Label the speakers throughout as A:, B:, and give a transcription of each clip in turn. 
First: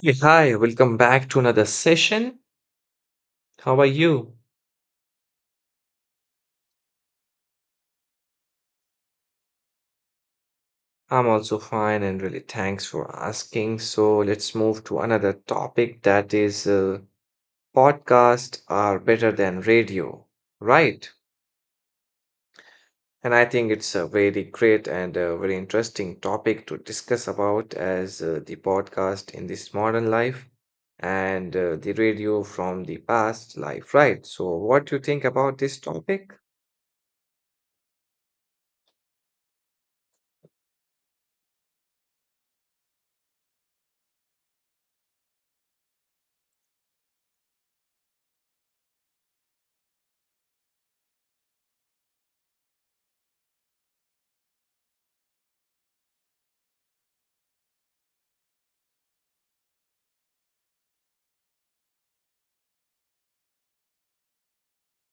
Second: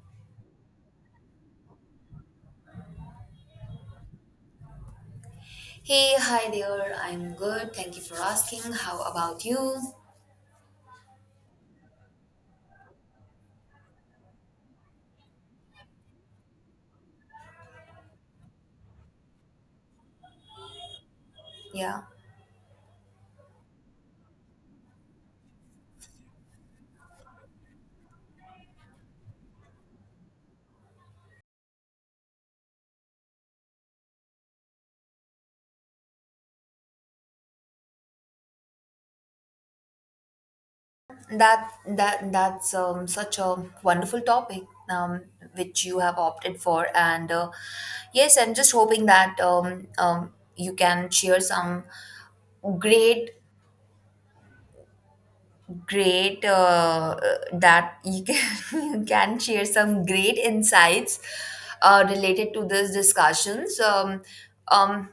A: Hey, hi, welcome back to another session. How are you?
B: Hey, hi there. I'm good. Thank you for asking. How about you?
A: I'm also fine and really thanks for asking. So let's move to another topic, that is, podcasts are better than radio, right?
B: Yeah.
A: And I think it's a very great and a very interesting topic to discuss about, as the podcast in this modern life and the radio from the past life, right? So what do you think about this topic?
B: That's such a wonderful topic um, which you have opted for, and yes, I'm just hoping that you can share some great great that you can, you can share some great insights related to this discussions um,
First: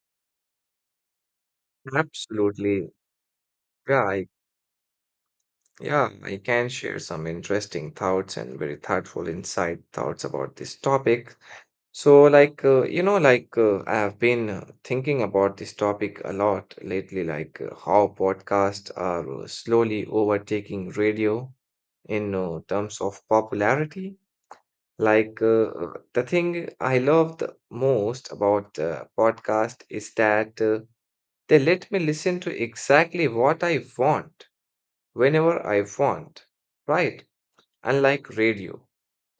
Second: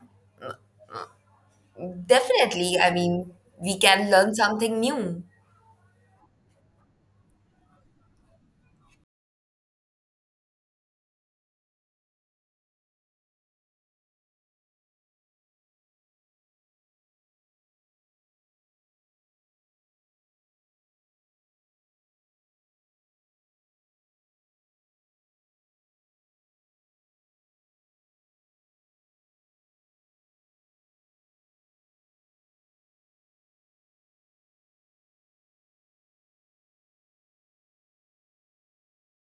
B: definitely. I
A: Absolutely.
B: mean, we
A: Yeah,
B: can
A: I
B: learn something new.
A: Yeah, I can share some interesting thoughts and very thoughtful insight thoughts about this topic. I have been thinking about this topic a lot lately, like how podcasts are slowly overtaking radio in terms of popularity. The thing I love the most about podcast is that they let me listen to exactly what I want, whenever I want, right? Unlike radio,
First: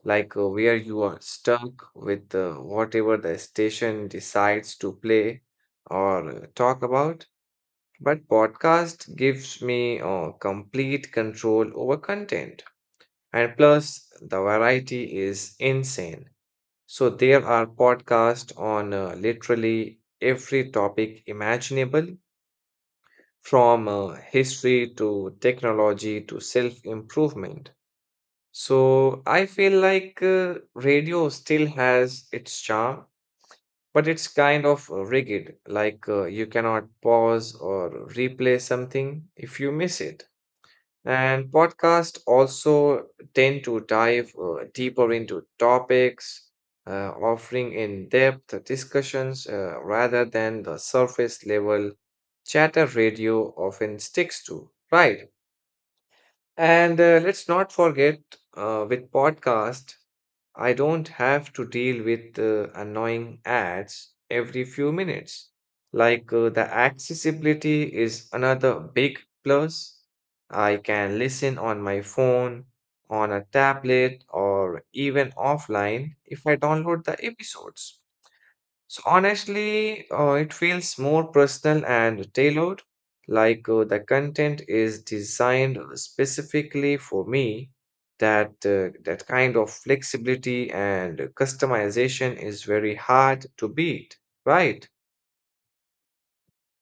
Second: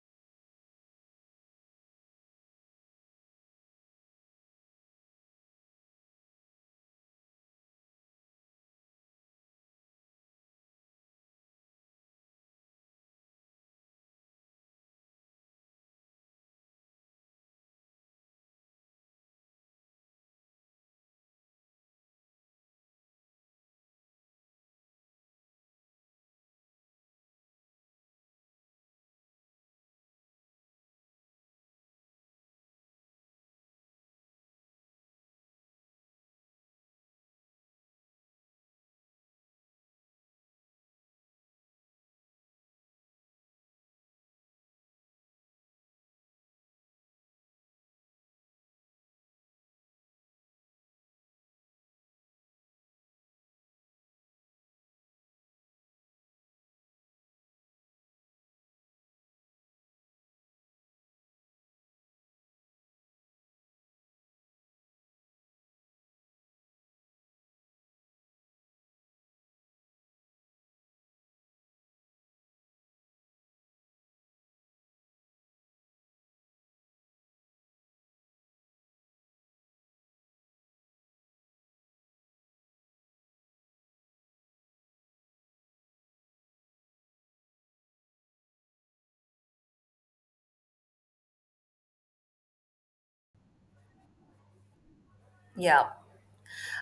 A: like where you are stuck with whatever the station decides to play or talk about. But podcast gives me complete control over content. And plus, the variety is insane. So there are podcasts on literally every topic imaginable, from history to technology to self improvement. So I feel like radio still has its charm, but it's kind of rigid, like you cannot pause or replay something if you miss it. And podcasts also tend to dive deeper into topics, offering in-depth discussions rather than the surface level chatter radio often sticks to, right? And let's not forget, with podcast, I don't have to deal with annoying ads every few minutes. Like the accessibility is another big plus. I can listen on my phone, on a tablet, or even offline if I download the episodes. So honestly, it feels more personal and tailored, like the content is designed specifically for me. That kind of flexibility and customization is very hard to beat, right?
B: Yeah,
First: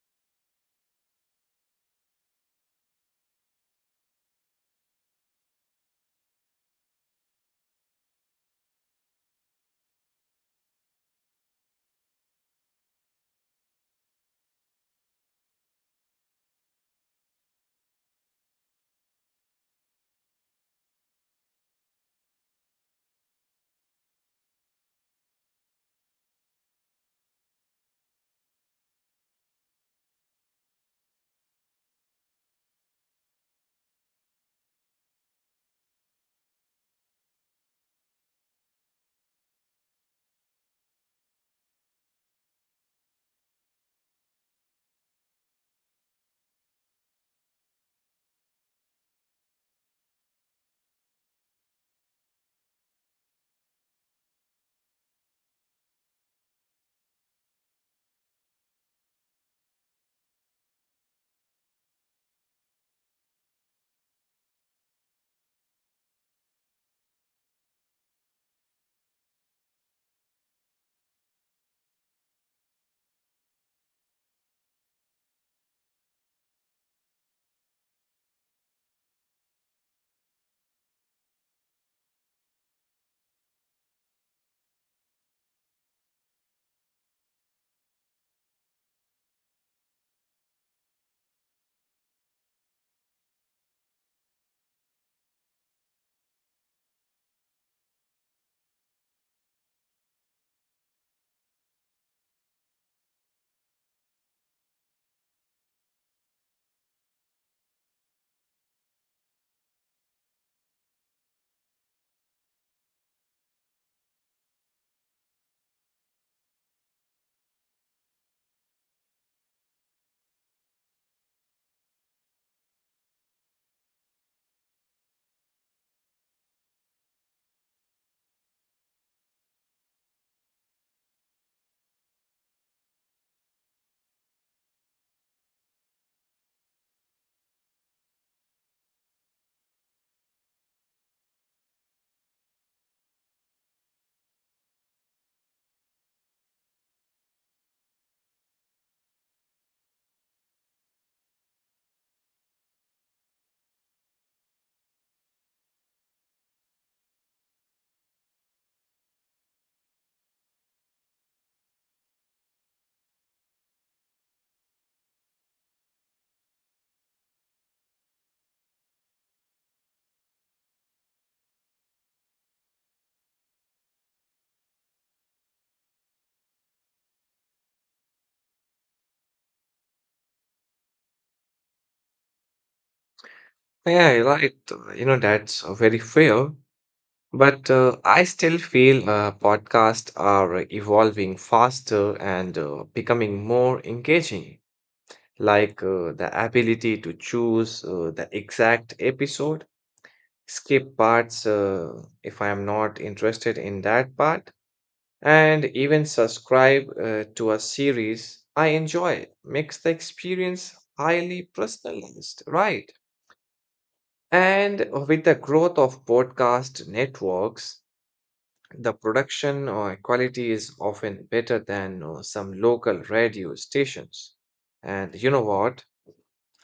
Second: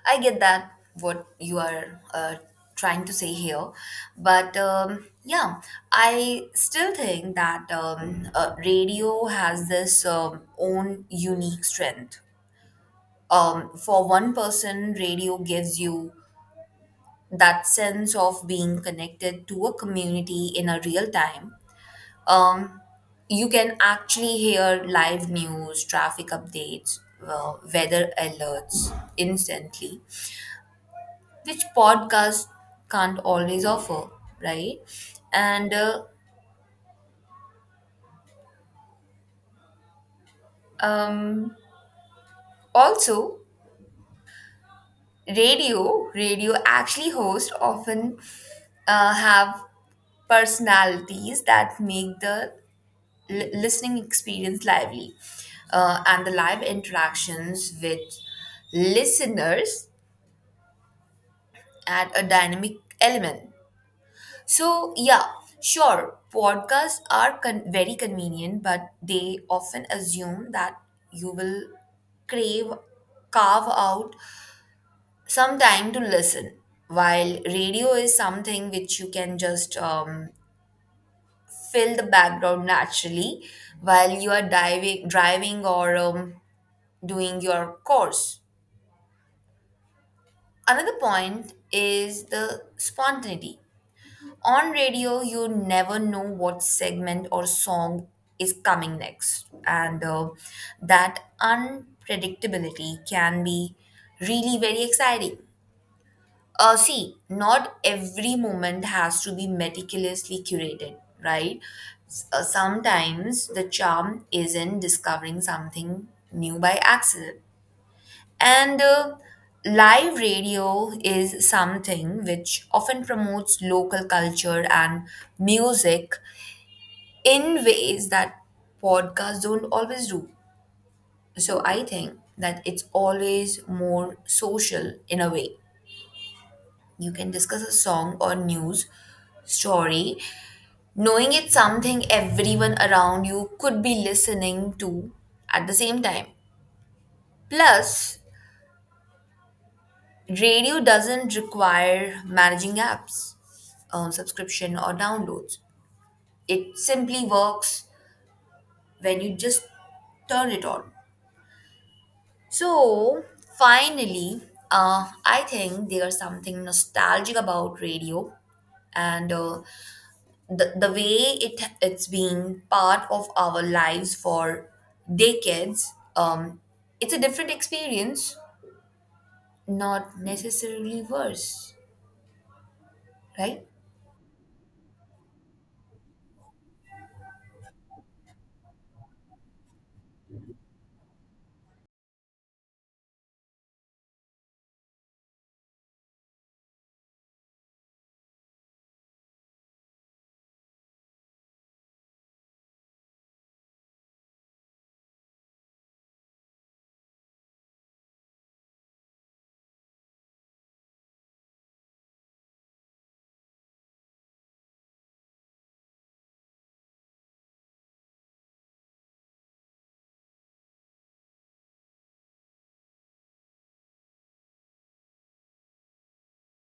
B: I get that what you are trying to say here, but yeah, I still think that radio has this own unique strength. For one person, radio gives you that sense of being connected to a community in a real time. um, you can actually hear live news, traffic updates, weather alerts instantly, which podcasts can't always offer, right? And um, Also, radio actually hosts often have personalities that make the listening experience lively, and the live interactions with listeners add a dynamic element. So, yeah, sure, podcasts are very convenient, but they often assume that you will crave, carve out some time to listen, while radio is something which you can just fill the background naturally while you are driving or doing your course. Another point is the spontaneity. On radio, you never know what segment or song is coming next, and that unpredictability can be really very exciting. See, not every moment has to be meticulously curated, right? Sometimes the charm is in discovering something new by accident. And live radio is something which often promotes local culture and music in ways that podcasts don't always do. So I think that it's always more social in a way. You can discuss a song or news story knowing it's something everyone around you could be listening to at the same time. Plus, radio doesn't require managing apps, subscription, or downloads. It simply works when you just turn it on. So, finally, I think there's something nostalgic about radio, and the way it's been part of our lives for decades. It's a different experience, not necessarily worse, right?
A: Yeah, you're right. You know, that's very fair. But I still feel podcasts are evolving faster and becoming more engaging, like the ability to choose the exact episode, skip parts if I am not interested in that part, and even subscribe to a series I enjoy makes the experience highly personalized, right? And with the growth of podcast networks, the production quality is often better than some local radio stations. And you know what?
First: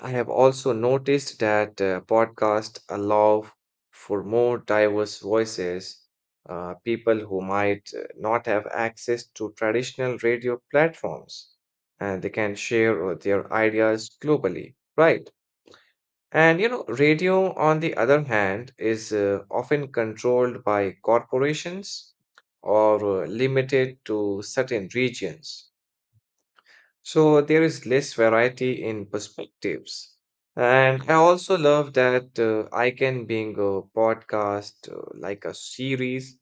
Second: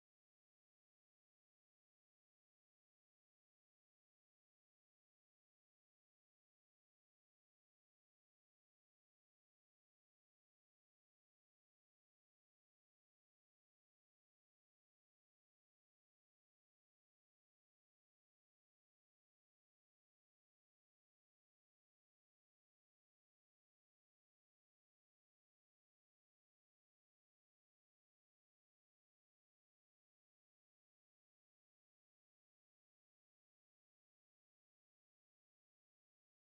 A: I have also noticed that podcasts allow for more diverse voices, people who might not have access to traditional radio platforms, and they can share their ideas globally, right? And you know, radio, on the other hand, is often controlled by corporations or limited to certain regions. So there is less variety in perspectives. And I also love that I can being a podcast like a series,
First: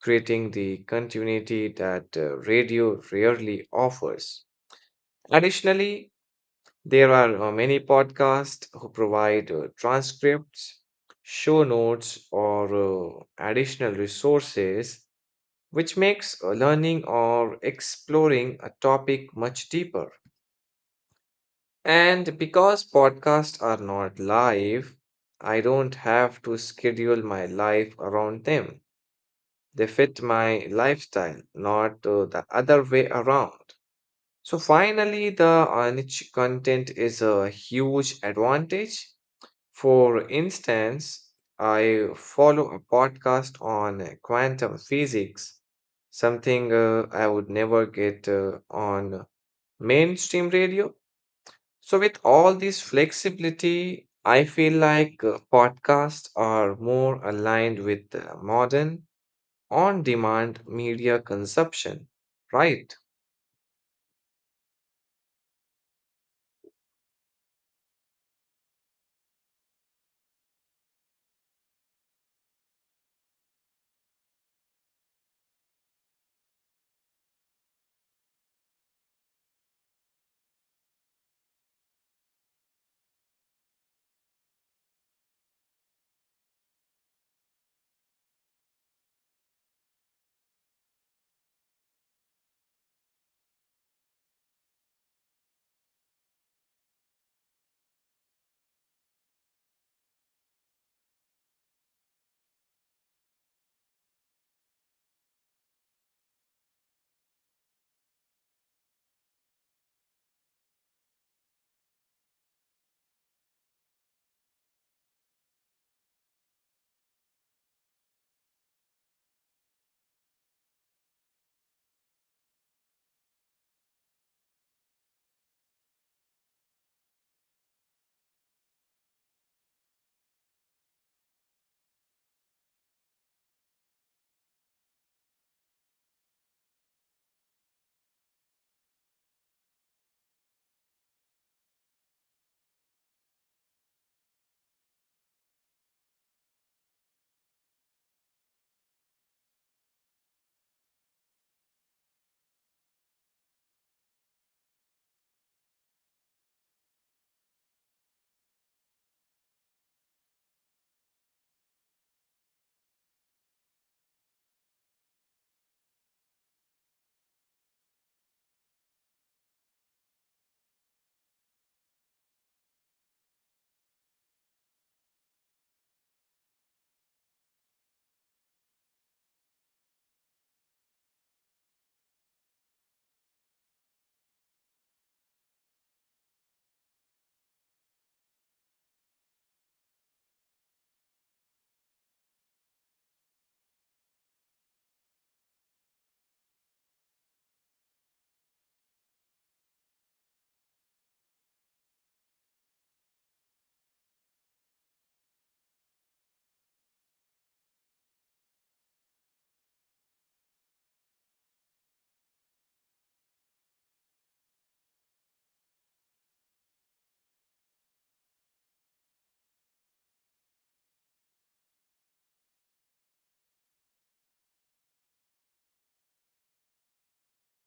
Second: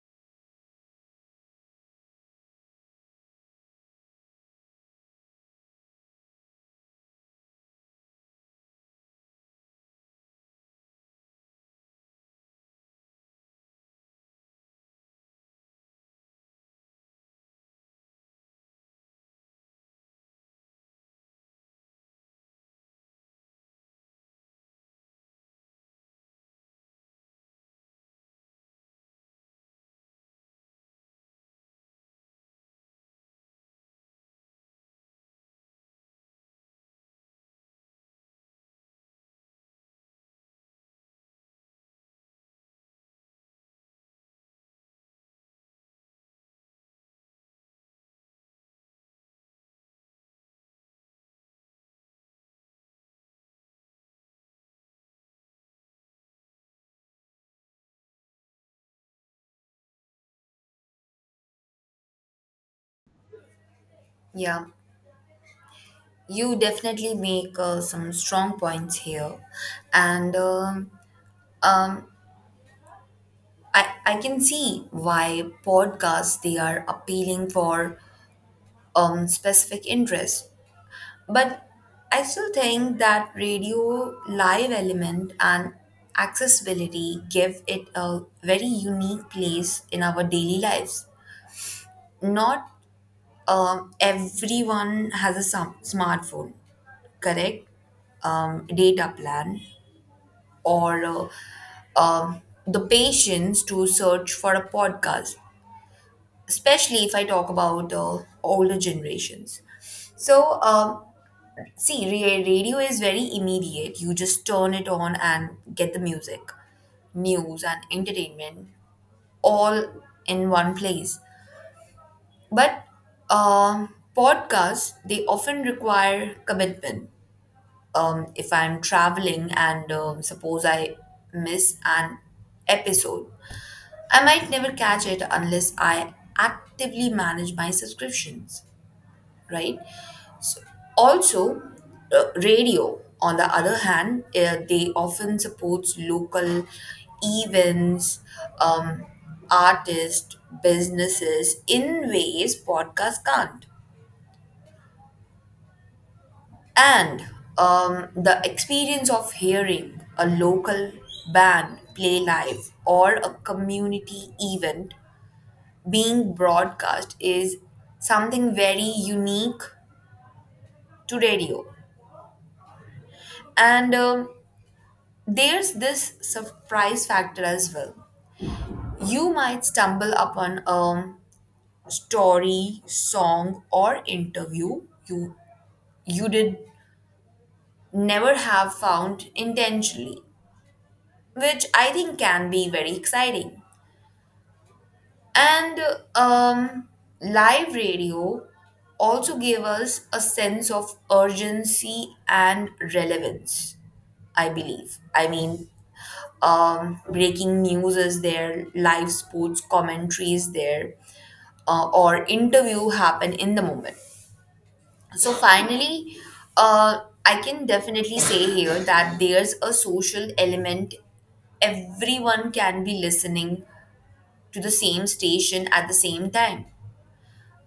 A: creating the continuity that radio rarely offers. Additionally, there are many podcasts who provide transcripts, show notes, or additional resources, which makes learning or exploring a topic much deeper. And because podcasts are not live, I don't have to schedule my life around them. They fit my lifestyle, not the other way around. So finally, the niche content is a huge advantage. For instance, I follow a podcast on quantum physics, something I would never get on mainstream radio. So, with all this flexibility, I feel like podcasts are more aligned with modern on demand media consumption, right?
B: Yeah. You definitely make some strong points here, and um, I can see why podcasts they are appealing for specific interests, but I still think that radio live element and accessibility give it a very unique place in our daily lives. Not everyone has a smartphone, correct? Data plan or the patience to search for a podcast, especially if I talk about older generations. So, see, radio is very immediate. You just turn it on and get the music, news, and entertainment all in one place. But podcasts, they often require commitment. If I'm traveling and suppose I miss an episode, I might never catch it unless I actively manage my subscriptions, right? Also, radio, on the other hand, they often supports local events, um, artists, businesses in ways podcasts can't. And the experience of hearing a local band play live or a community event being broadcast is something very unique to radio. And there's this surprise factor as well. You might stumble upon a story, song, or interview you did never have found intentionally, which I think can be very exciting. And um, live radio also gave us a sense of urgency and relevance, I believe. I mean, breaking news is there, live sports commentary is there, or interview happen in the moment. So finally, I can definitely say here that there's a social element. Everyone can be listening to the same station at the same time.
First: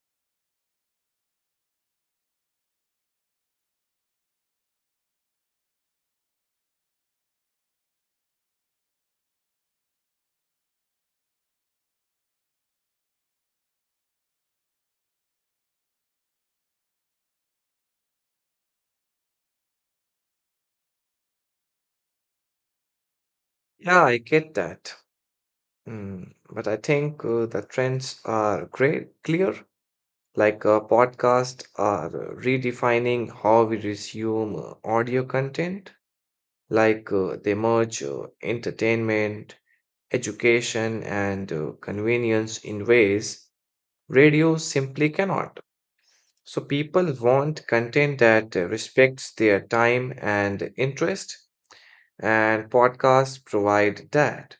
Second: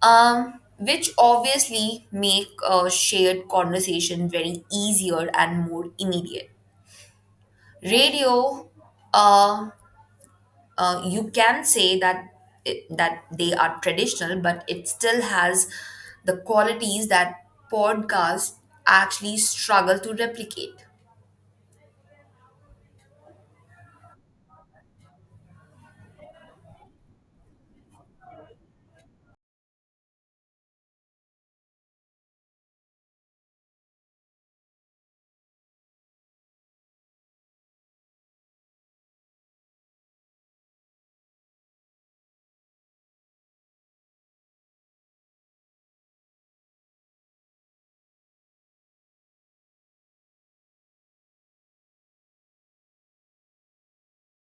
B: Which obviously make a shared conversation very easier and more immediate. Radio, uh, you can say that that they are traditional, but it still has the qualities that podcasts actually struggle to replicate.
A: Yeah, I get that. Mm, but I think the trends are great, clear, like podcasts are redefining how we resume audio content, like they merge entertainment, education, and convenience in ways radio simply cannot. So people want content that respects their time and interest, and podcasts provide that.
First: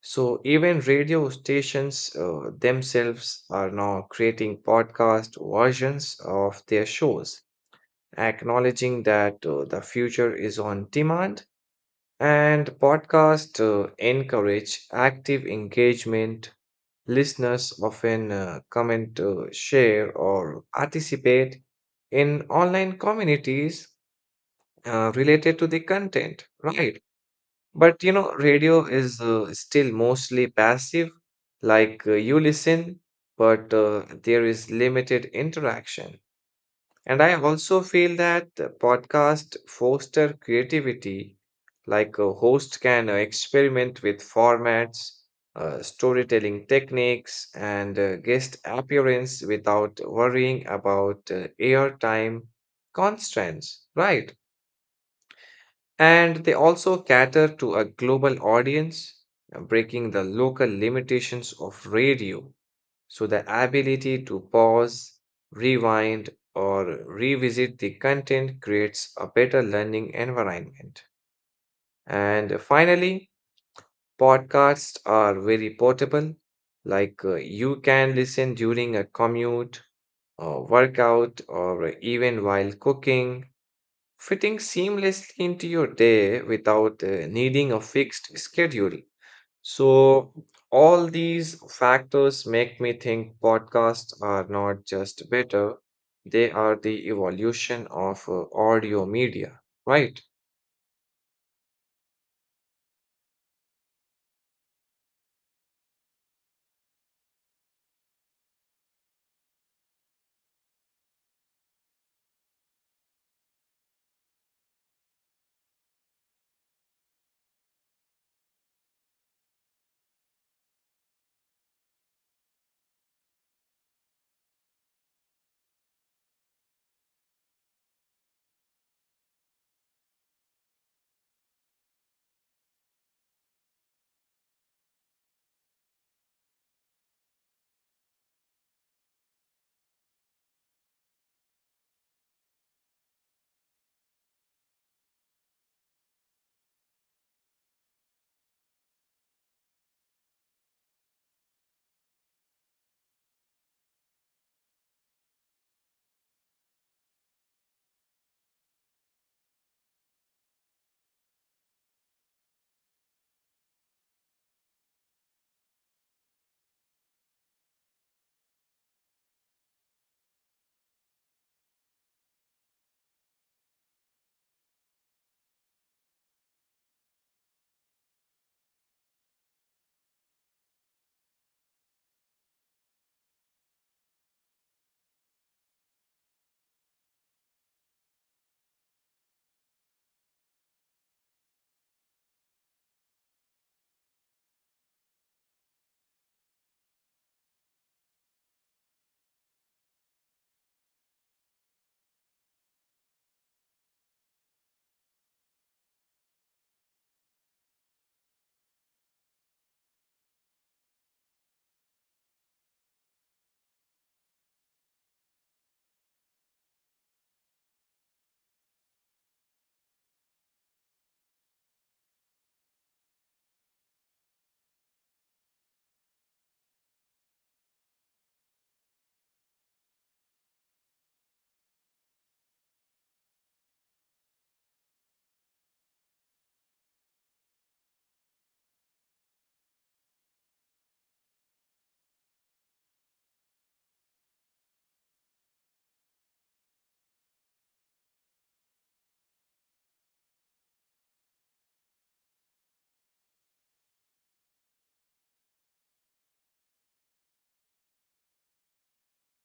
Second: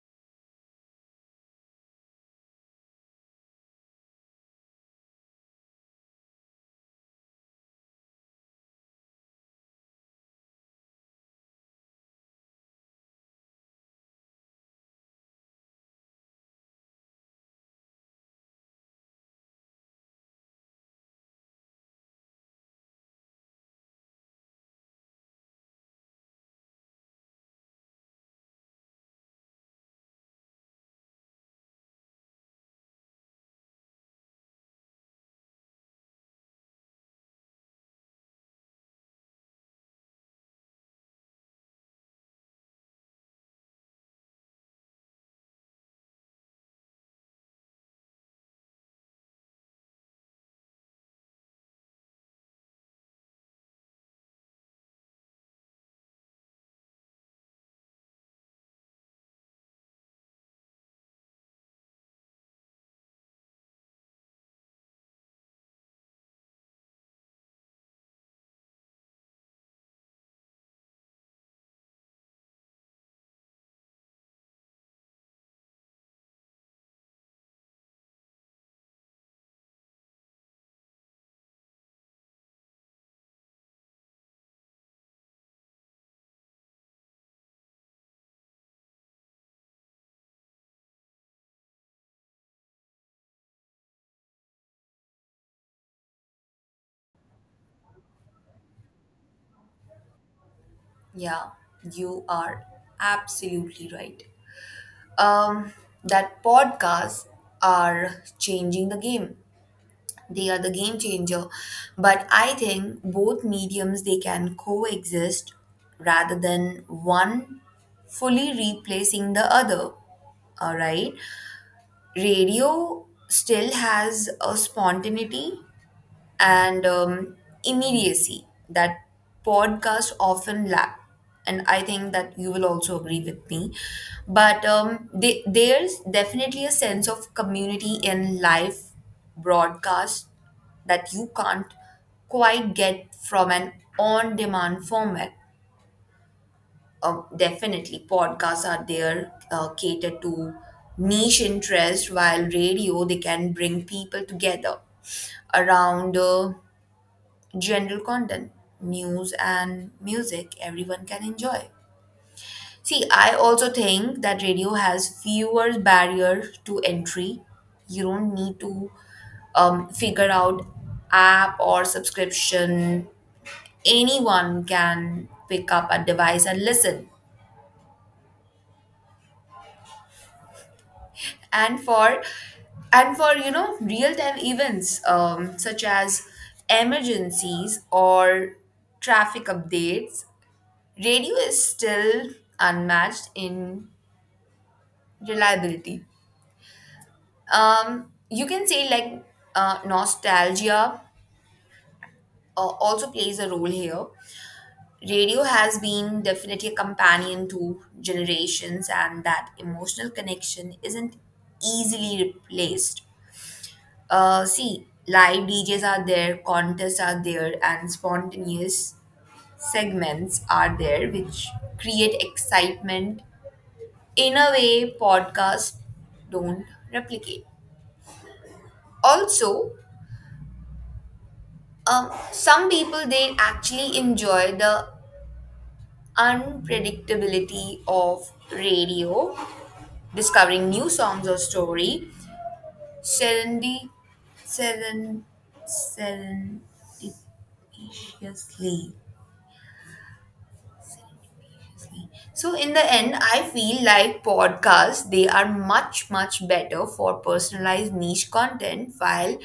A: So even radio stations themselves are now creating podcast versions of their shows, acknowledging that the future is on demand and podcasts encourage active engagement. Listeners often comment, share, or participate in online communities related to the content, right? But you know, radio is still mostly passive, like you listen, but there is limited interaction. And I also feel that podcast foster creativity, like a host can experiment with formats, storytelling techniques, and guest appearance without worrying about airtime constraints, right? And they also cater to a global audience, breaking the local limitations of radio. So, the ability to pause, rewind, or revisit the content creates a better learning environment. And finally, podcasts are very portable, like you can listen during a commute, or workout, or even while cooking, fitting seamlessly into your day without needing a fixed schedule. So, all these factors make me think podcasts are not just better, they are the evolution of audio media, right?
B: Yeah, you are absolutely right. Um, that podcasts are changing the game, they are the game changer, but I think both mediums they can coexist rather than one fully replacing the other, all right? Radio still has a spontaneity and immediacy that podcasts often lack. And I think that you will also agree with me. But there's definitely a sense of community in live broadcast that you can't quite get from an on demand format. Definitely, podcasts are there catered to niche interest, while radio they can bring people together around. General content, news and music everyone can enjoy. See, I also think that radio has fewer barriers to entry. You don't need to figure out app or subscription. Anyone can pick up a device and listen. And for and for you know real time events such as emergencies or traffic updates, radio is still unmatched in reliability. You can say like nostalgia also plays a role here. Radio has been definitely a companion to generations, and that emotional connection isn't easily replaced. See, live DJs are there, contests are there, and spontaneous segments are there, which create excitement in a way podcasts don't replicate. Also, some people they actually enjoy the unpredictability of radio, discovering new songs or story, serendi, seren, serendipitously. So in the end, I feel like podcasts they are much better for personalized niche content, while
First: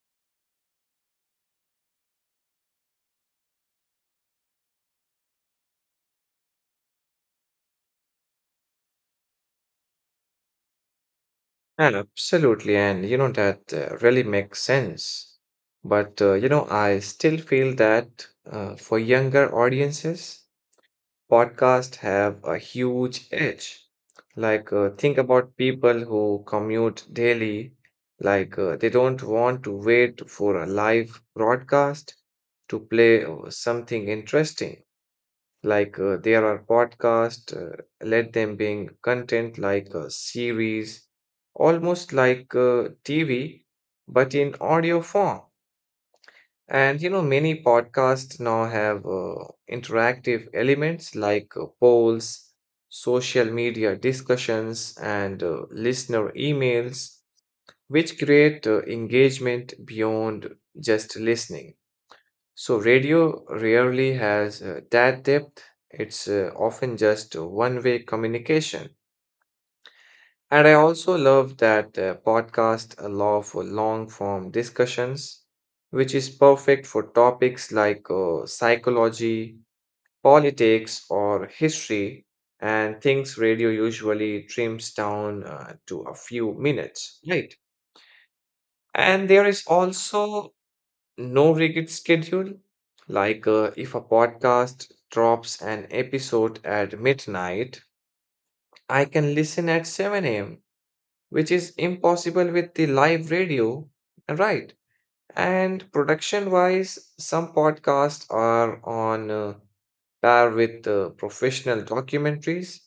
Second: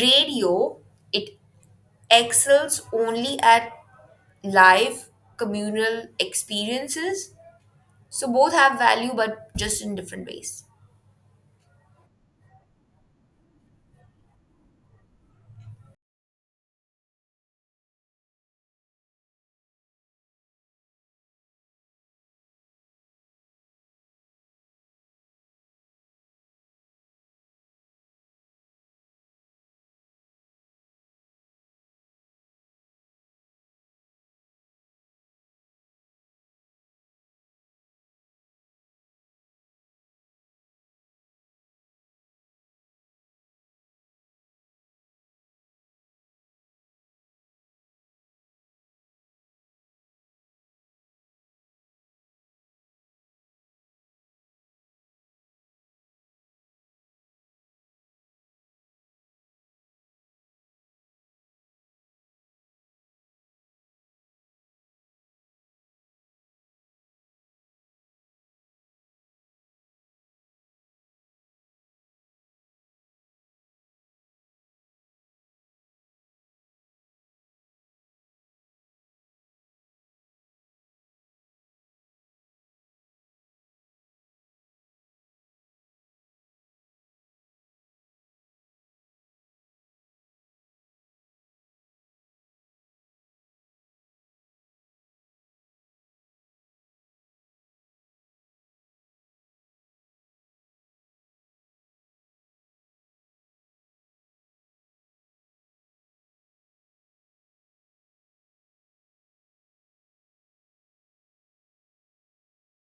B: radio it excels only at live communal experiences. So both have value, but just in different ways.
A: And absolutely, and you know that really makes sense. But you know, I still feel that for younger audiences, podcasts have a huge edge. Like, think about people who commute daily, like, they don't want to wait for a live broadcast to play something interesting. Like, there are podcasts, let them being content like a series, almost like TV, but in audio form. And you know, many podcasts now have interactive elements like polls, social media discussions, and listener emails, which create engagement beyond just listening. So, radio rarely has that depth, it's often just one way communication. And I also love that podcast allow for long form discussions, which is perfect for topics like psychology, politics, or history, and things radio usually trims down to a few minutes, right? And there is also no rigid schedule. Like if a podcast drops an episode at midnight, I can listen at 7 a.m, which is impossible with the live radio, right? And production wise, some podcasts are on par with professional documentaries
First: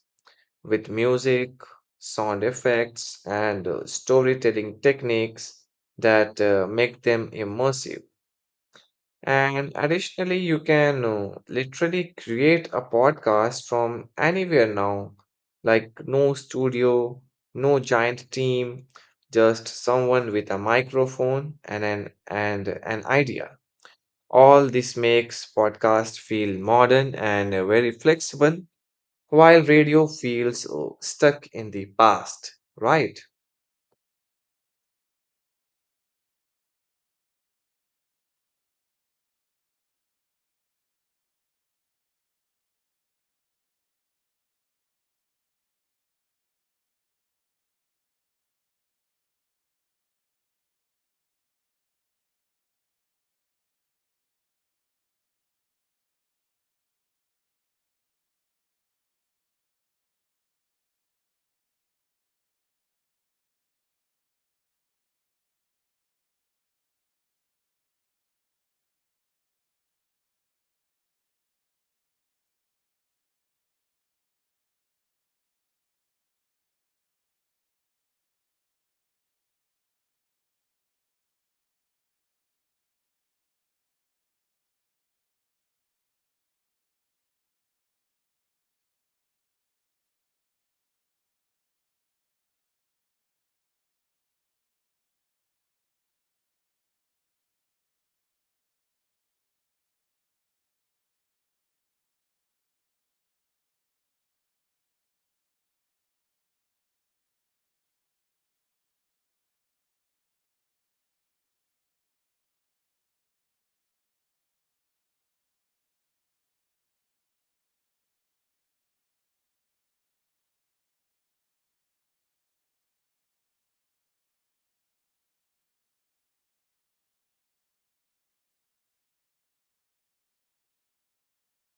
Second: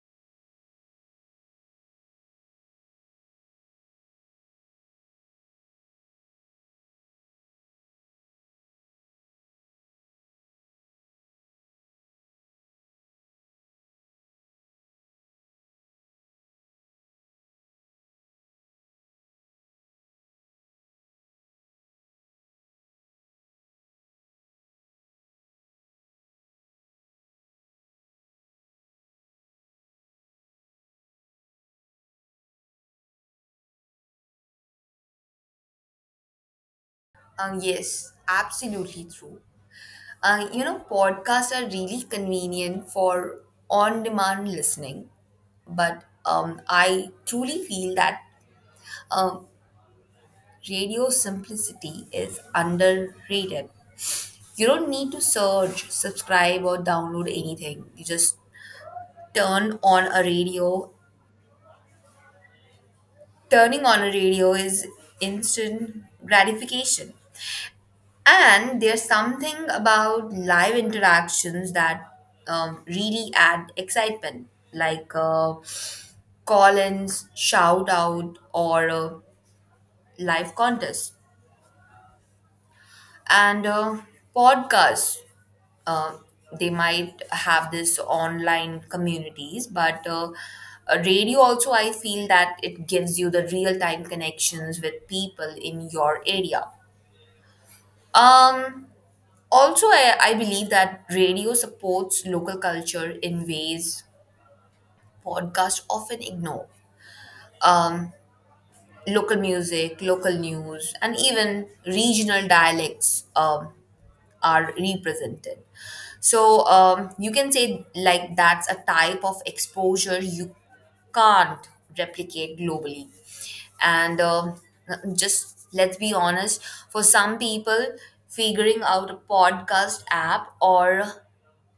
A: with music, sound effects, and storytelling techniques that make them immersive. And additionally, you can literally create a podcast from anywhere now. Like, no studio, no giant team, just someone with a microphone and an idea. All this makes podcast feel modern and very flexible, while radio feels stuck in the past, right?
B: Yes, absolutely true. You know, podcasts are really convenient for on demand listening, but I truly feel that um, radio simplicity is underrated. You don't need to search, subscribe, or download anything. You just turn on a radio turning on a radio is instant gratification. And there's something about live interactions that really add excitement, like call ins, shout out, or live contests. And podcasts, uh, they might have this online communities, but radio also, I feel that it gives you the real time connections with people in your area. Um, also, I believe that radio supports local culture in ways podcasts often ignore. Um, Local music, local news, and even regional dialects are represented. So you can say like that's a type of exposure you can't replicate globally. And just let's be honest, for some people, figuring out a podcast app or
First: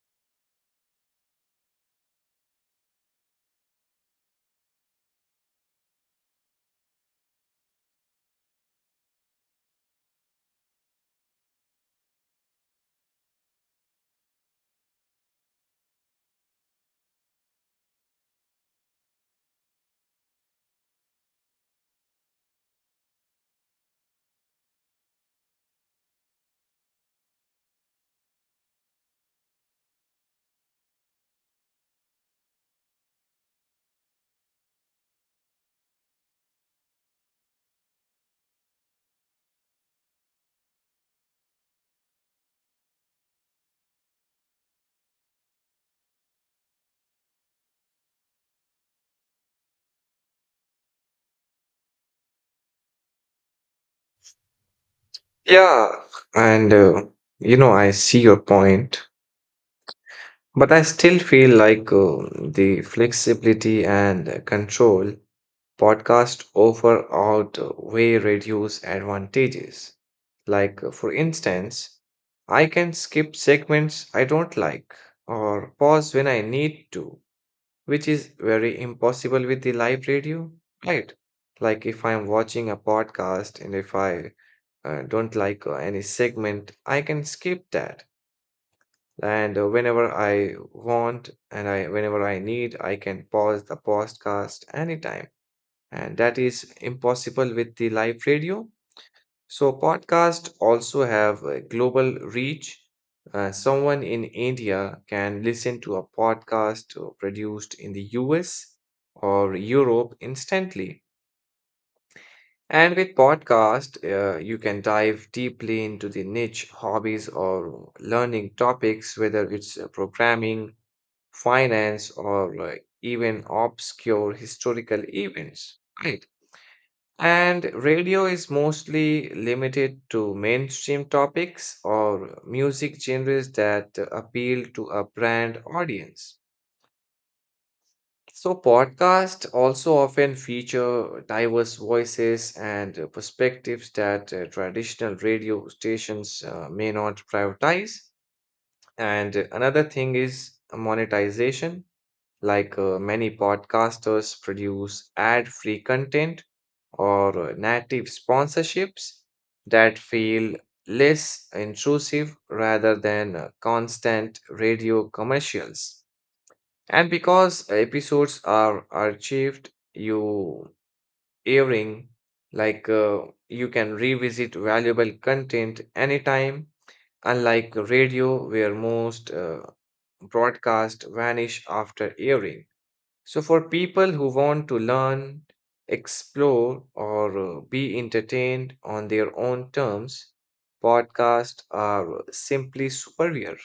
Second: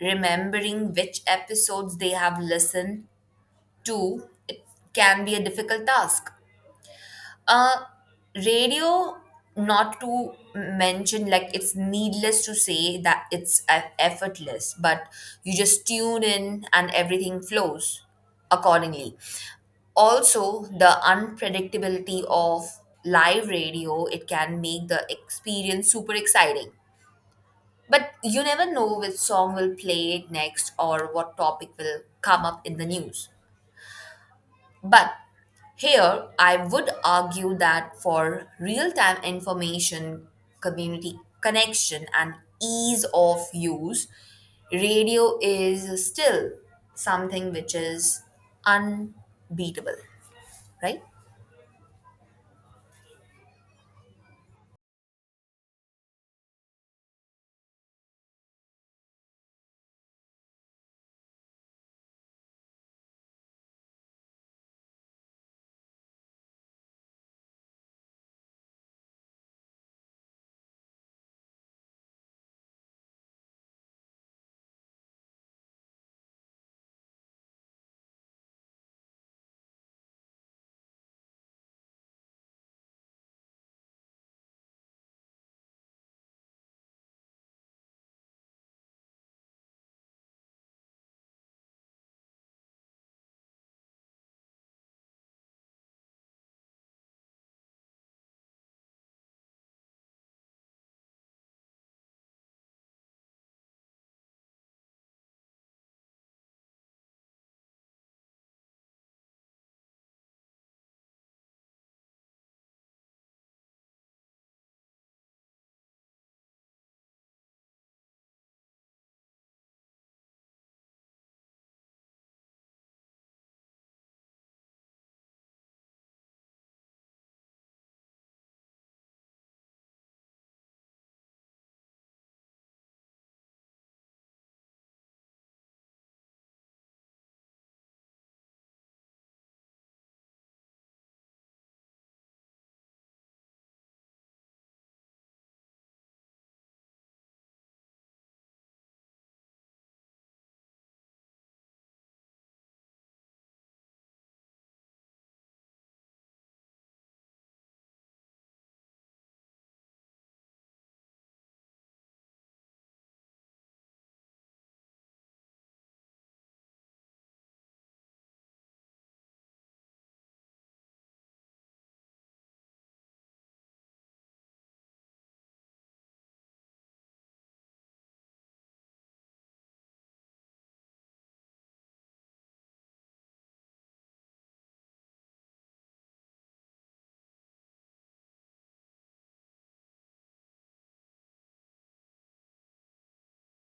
B: remembering which episodes they have listened to, it can be a difficult task. Uh, Radio, not to mention, like it's needless to say that it's effortless, but you just tune in and everything flows accordingly. Also the unpredictability of live radio it can make the experience super exciting, but you never know which song will play next or what topic will come up in the news. But here I would argue that for real time information, community connection, and ease of use, radio is still something which is unbeatable, right?
A: Yeah, and you know, I see your point. But I still feel like the flexibility and control podcast offer outweigh reduce advantages. Like, for instance, I can skip segments I don't like or pause when I need to, which is very impossible with the live radio, right? Like, if I'm watching a podcast, and if I don't like any segment, I can skip that, and whenever I want, and I whenever I need, I can pause the podcast anytime. And that is impossible with the live radio. So podcasts also have a global reach. Someone in India can listen to a podcast produced in the US or Europe instantly. And with podcast, you can dive deeply into the niche hobbies or learning topics, whether it's programming, finance, or even obscure historical events, right? And radio is mostly limited to mainstream topics or music genres that appeal to a brand audience. So, podcasts also often feature diverse voices and perspectives that traditional radio stations may not prioritize. And another thing is monetization, like many podcasters produce ad-free content or native sponsorships that feel less intrusive rather than constant radio commercials. And because episodes are archived, you airing like you can revisit valuable content anytime, unlike radio where most broadcasts vanish after airing. So, for people who want to learn, explore, or be entertained on their own terms, podcasts are simply superior.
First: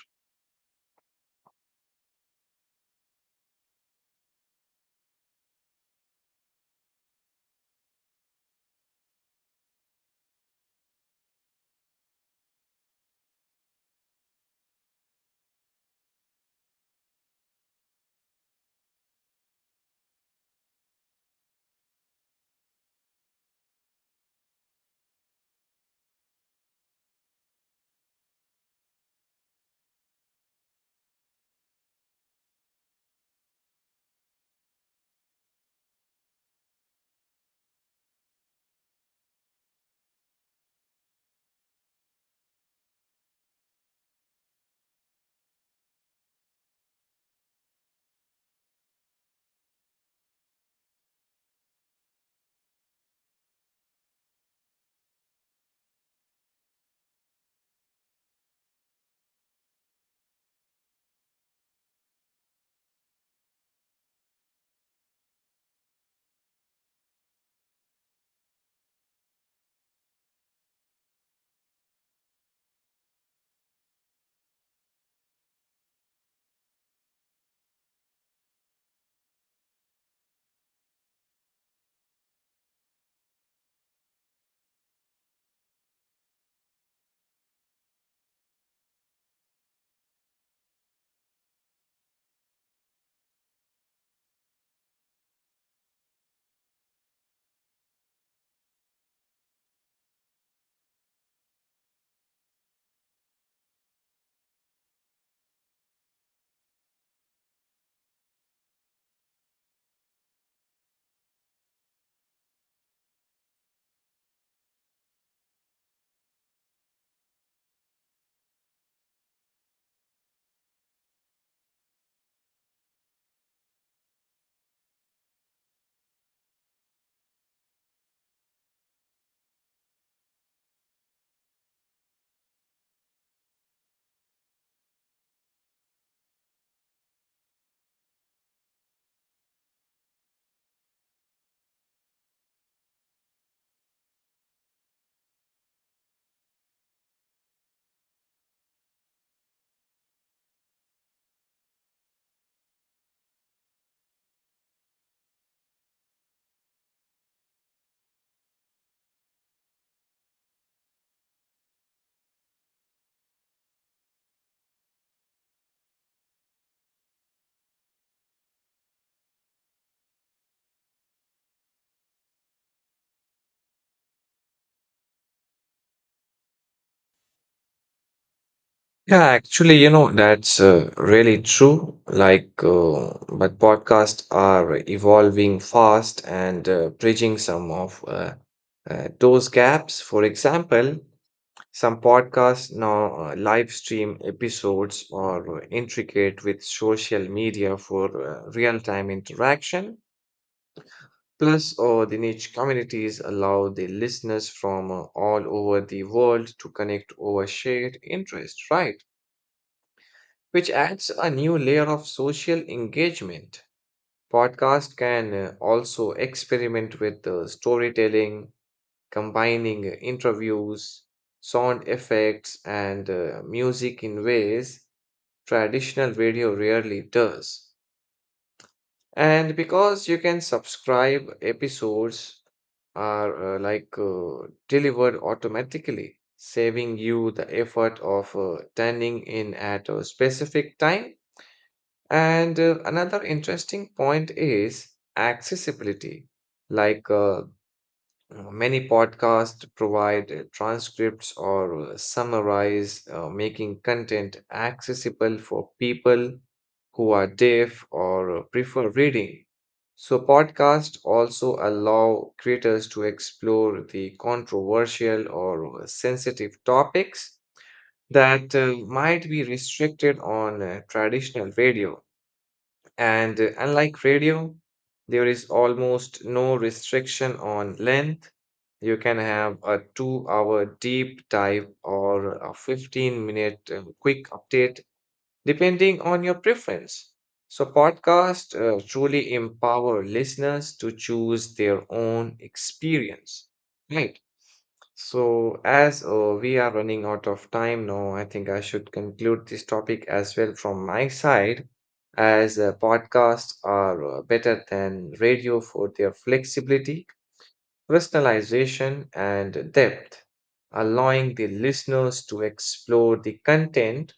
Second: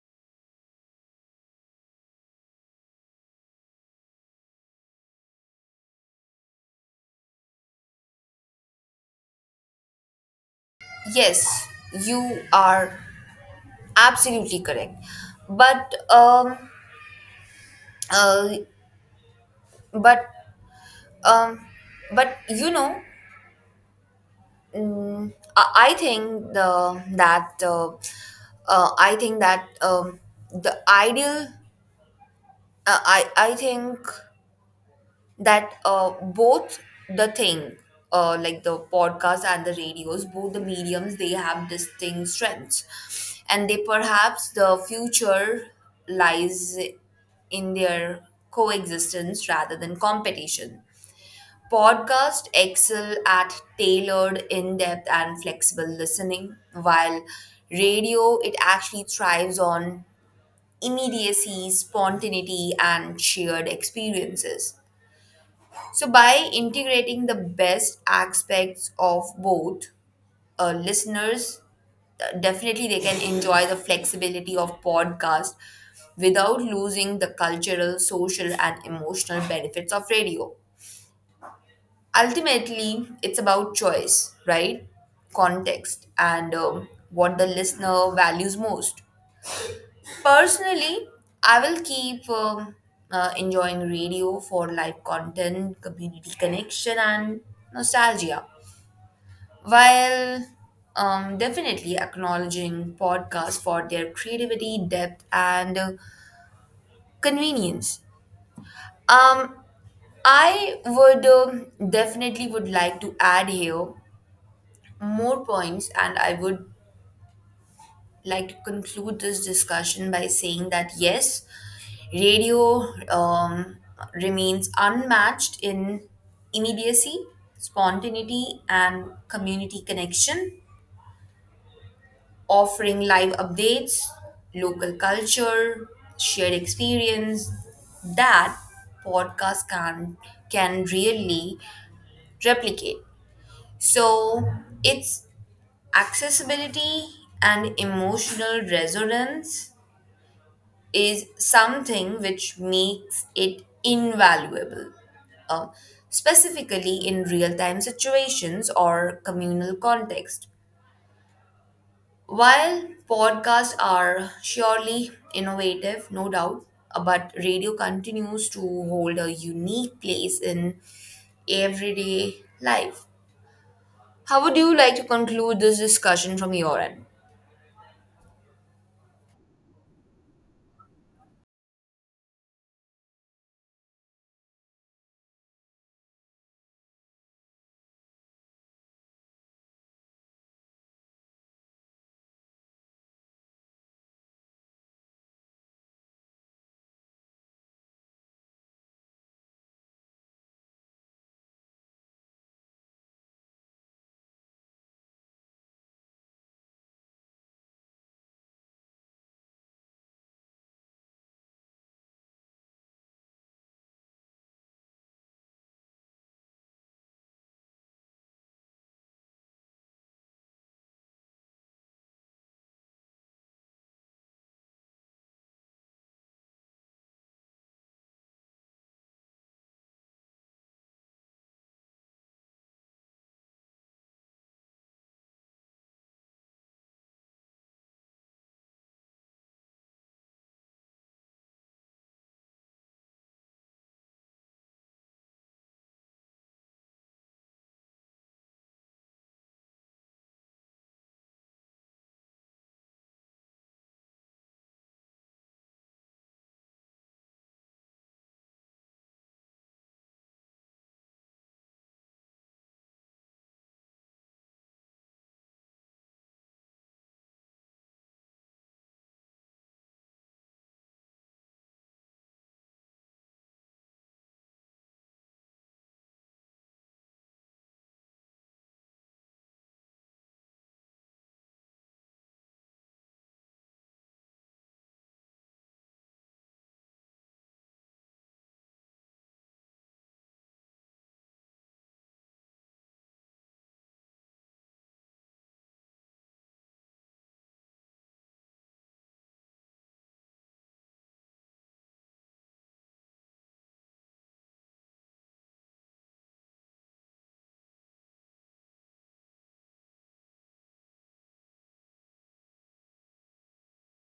B: Yes, you are absolutely correct. But um, uh, but um, but you know, I think the that I think that the ideal. I think that both the thing like the podcast and the radios, both the mediums they have distinct strengths, and they perhaps the future lies in their coexistence rather than competition. Podcast excel at tailored in-depth and flexible listening, while radio it actually thrives on immediacy, spontaneity, and shared experiences. So, by integrating the best aspects of both, listeners definitely they can enjoy the flexibility of podcast without losing the cultural, social, and emotional benefits of radio. Ultimately, it's about choice, right? Context and what the listener values most. Personally, I will keep enjoying radio for live content, community connection, and nostalgia, while definitely acknowledging podcasts for their creativity, depth, and convenience. Um, I would definitely would like to add here more points, and I would like to conclude this discussion by saying that yes, radio um, remains unmatched in immediacy, spontaneity, and community connection, offering live updates, local culture, shared experience that podcast can really replicate. So its accessibility and emotional resonance is something which makes it invaluable, um, specifically in real time situations or communal context. While podcasts are surely innovative, no doubt, but radio continues to hold a unique place in everyday life. How would you like to conclude this discussion from your end?
A: Yeah, actually, you know, that's really true. Like, but podcasts are evolving fast and bridging some of those gaps. For example, some podcasts now live stream episodes or intricate with social media for real time interaction. Plus, the niche communities allow the listeners from all over the world to connect over shared interest, right? Which adds a new layer of social engagement. Podcast can also experiment with storytelling, combining interviews, sound effects, and music in ways traditional radio rarely does. And because you can subscribe, episodes are delivered automatically, saving you the effort of turning in at a specific time. And another interesting point is accessibility. Like uh, Many podcasts provide transcripts or summarize, making content accessible for people who are deaf or prefer reading. So, podcasts also allow creators to explore the controversial or sensitive topics that might be restricted on traditional radio. And unlike radio, there is almost no restriction on length. You can have a 2 hour deep dive or a 15 minute quick update, depending on your preference. So, podcasts truly empower listeners to choose their own experience. Right. So, as we are running out of time now, I think I should conclude this topic as well from my side, as podcasts are better than radio for their flexibility, personalization, and depth, allowing the listeners to explore the content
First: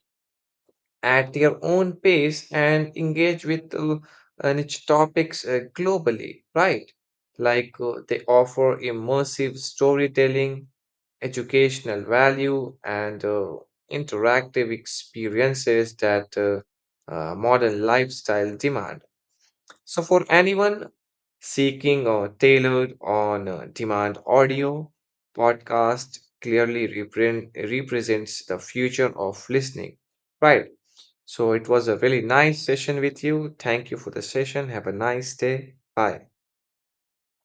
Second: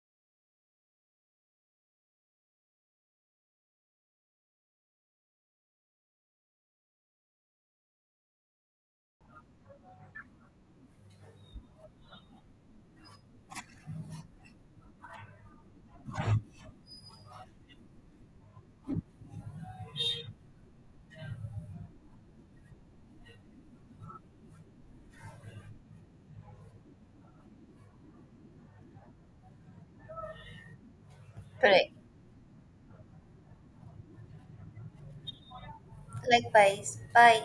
A: at their own pace and engage with niche topics globally, right? Like they offer immersive storytelling, educational value, and interactive experiences that modern lifestyle demand. So, for anyone seeking a tailored on demand audio, podcast clearly represents the future of listening. Right. So, it was
B: Correct.
A: a really nice session with you. Thank you for the session. Have a nice day. Bye.
B: Likewise. Bye.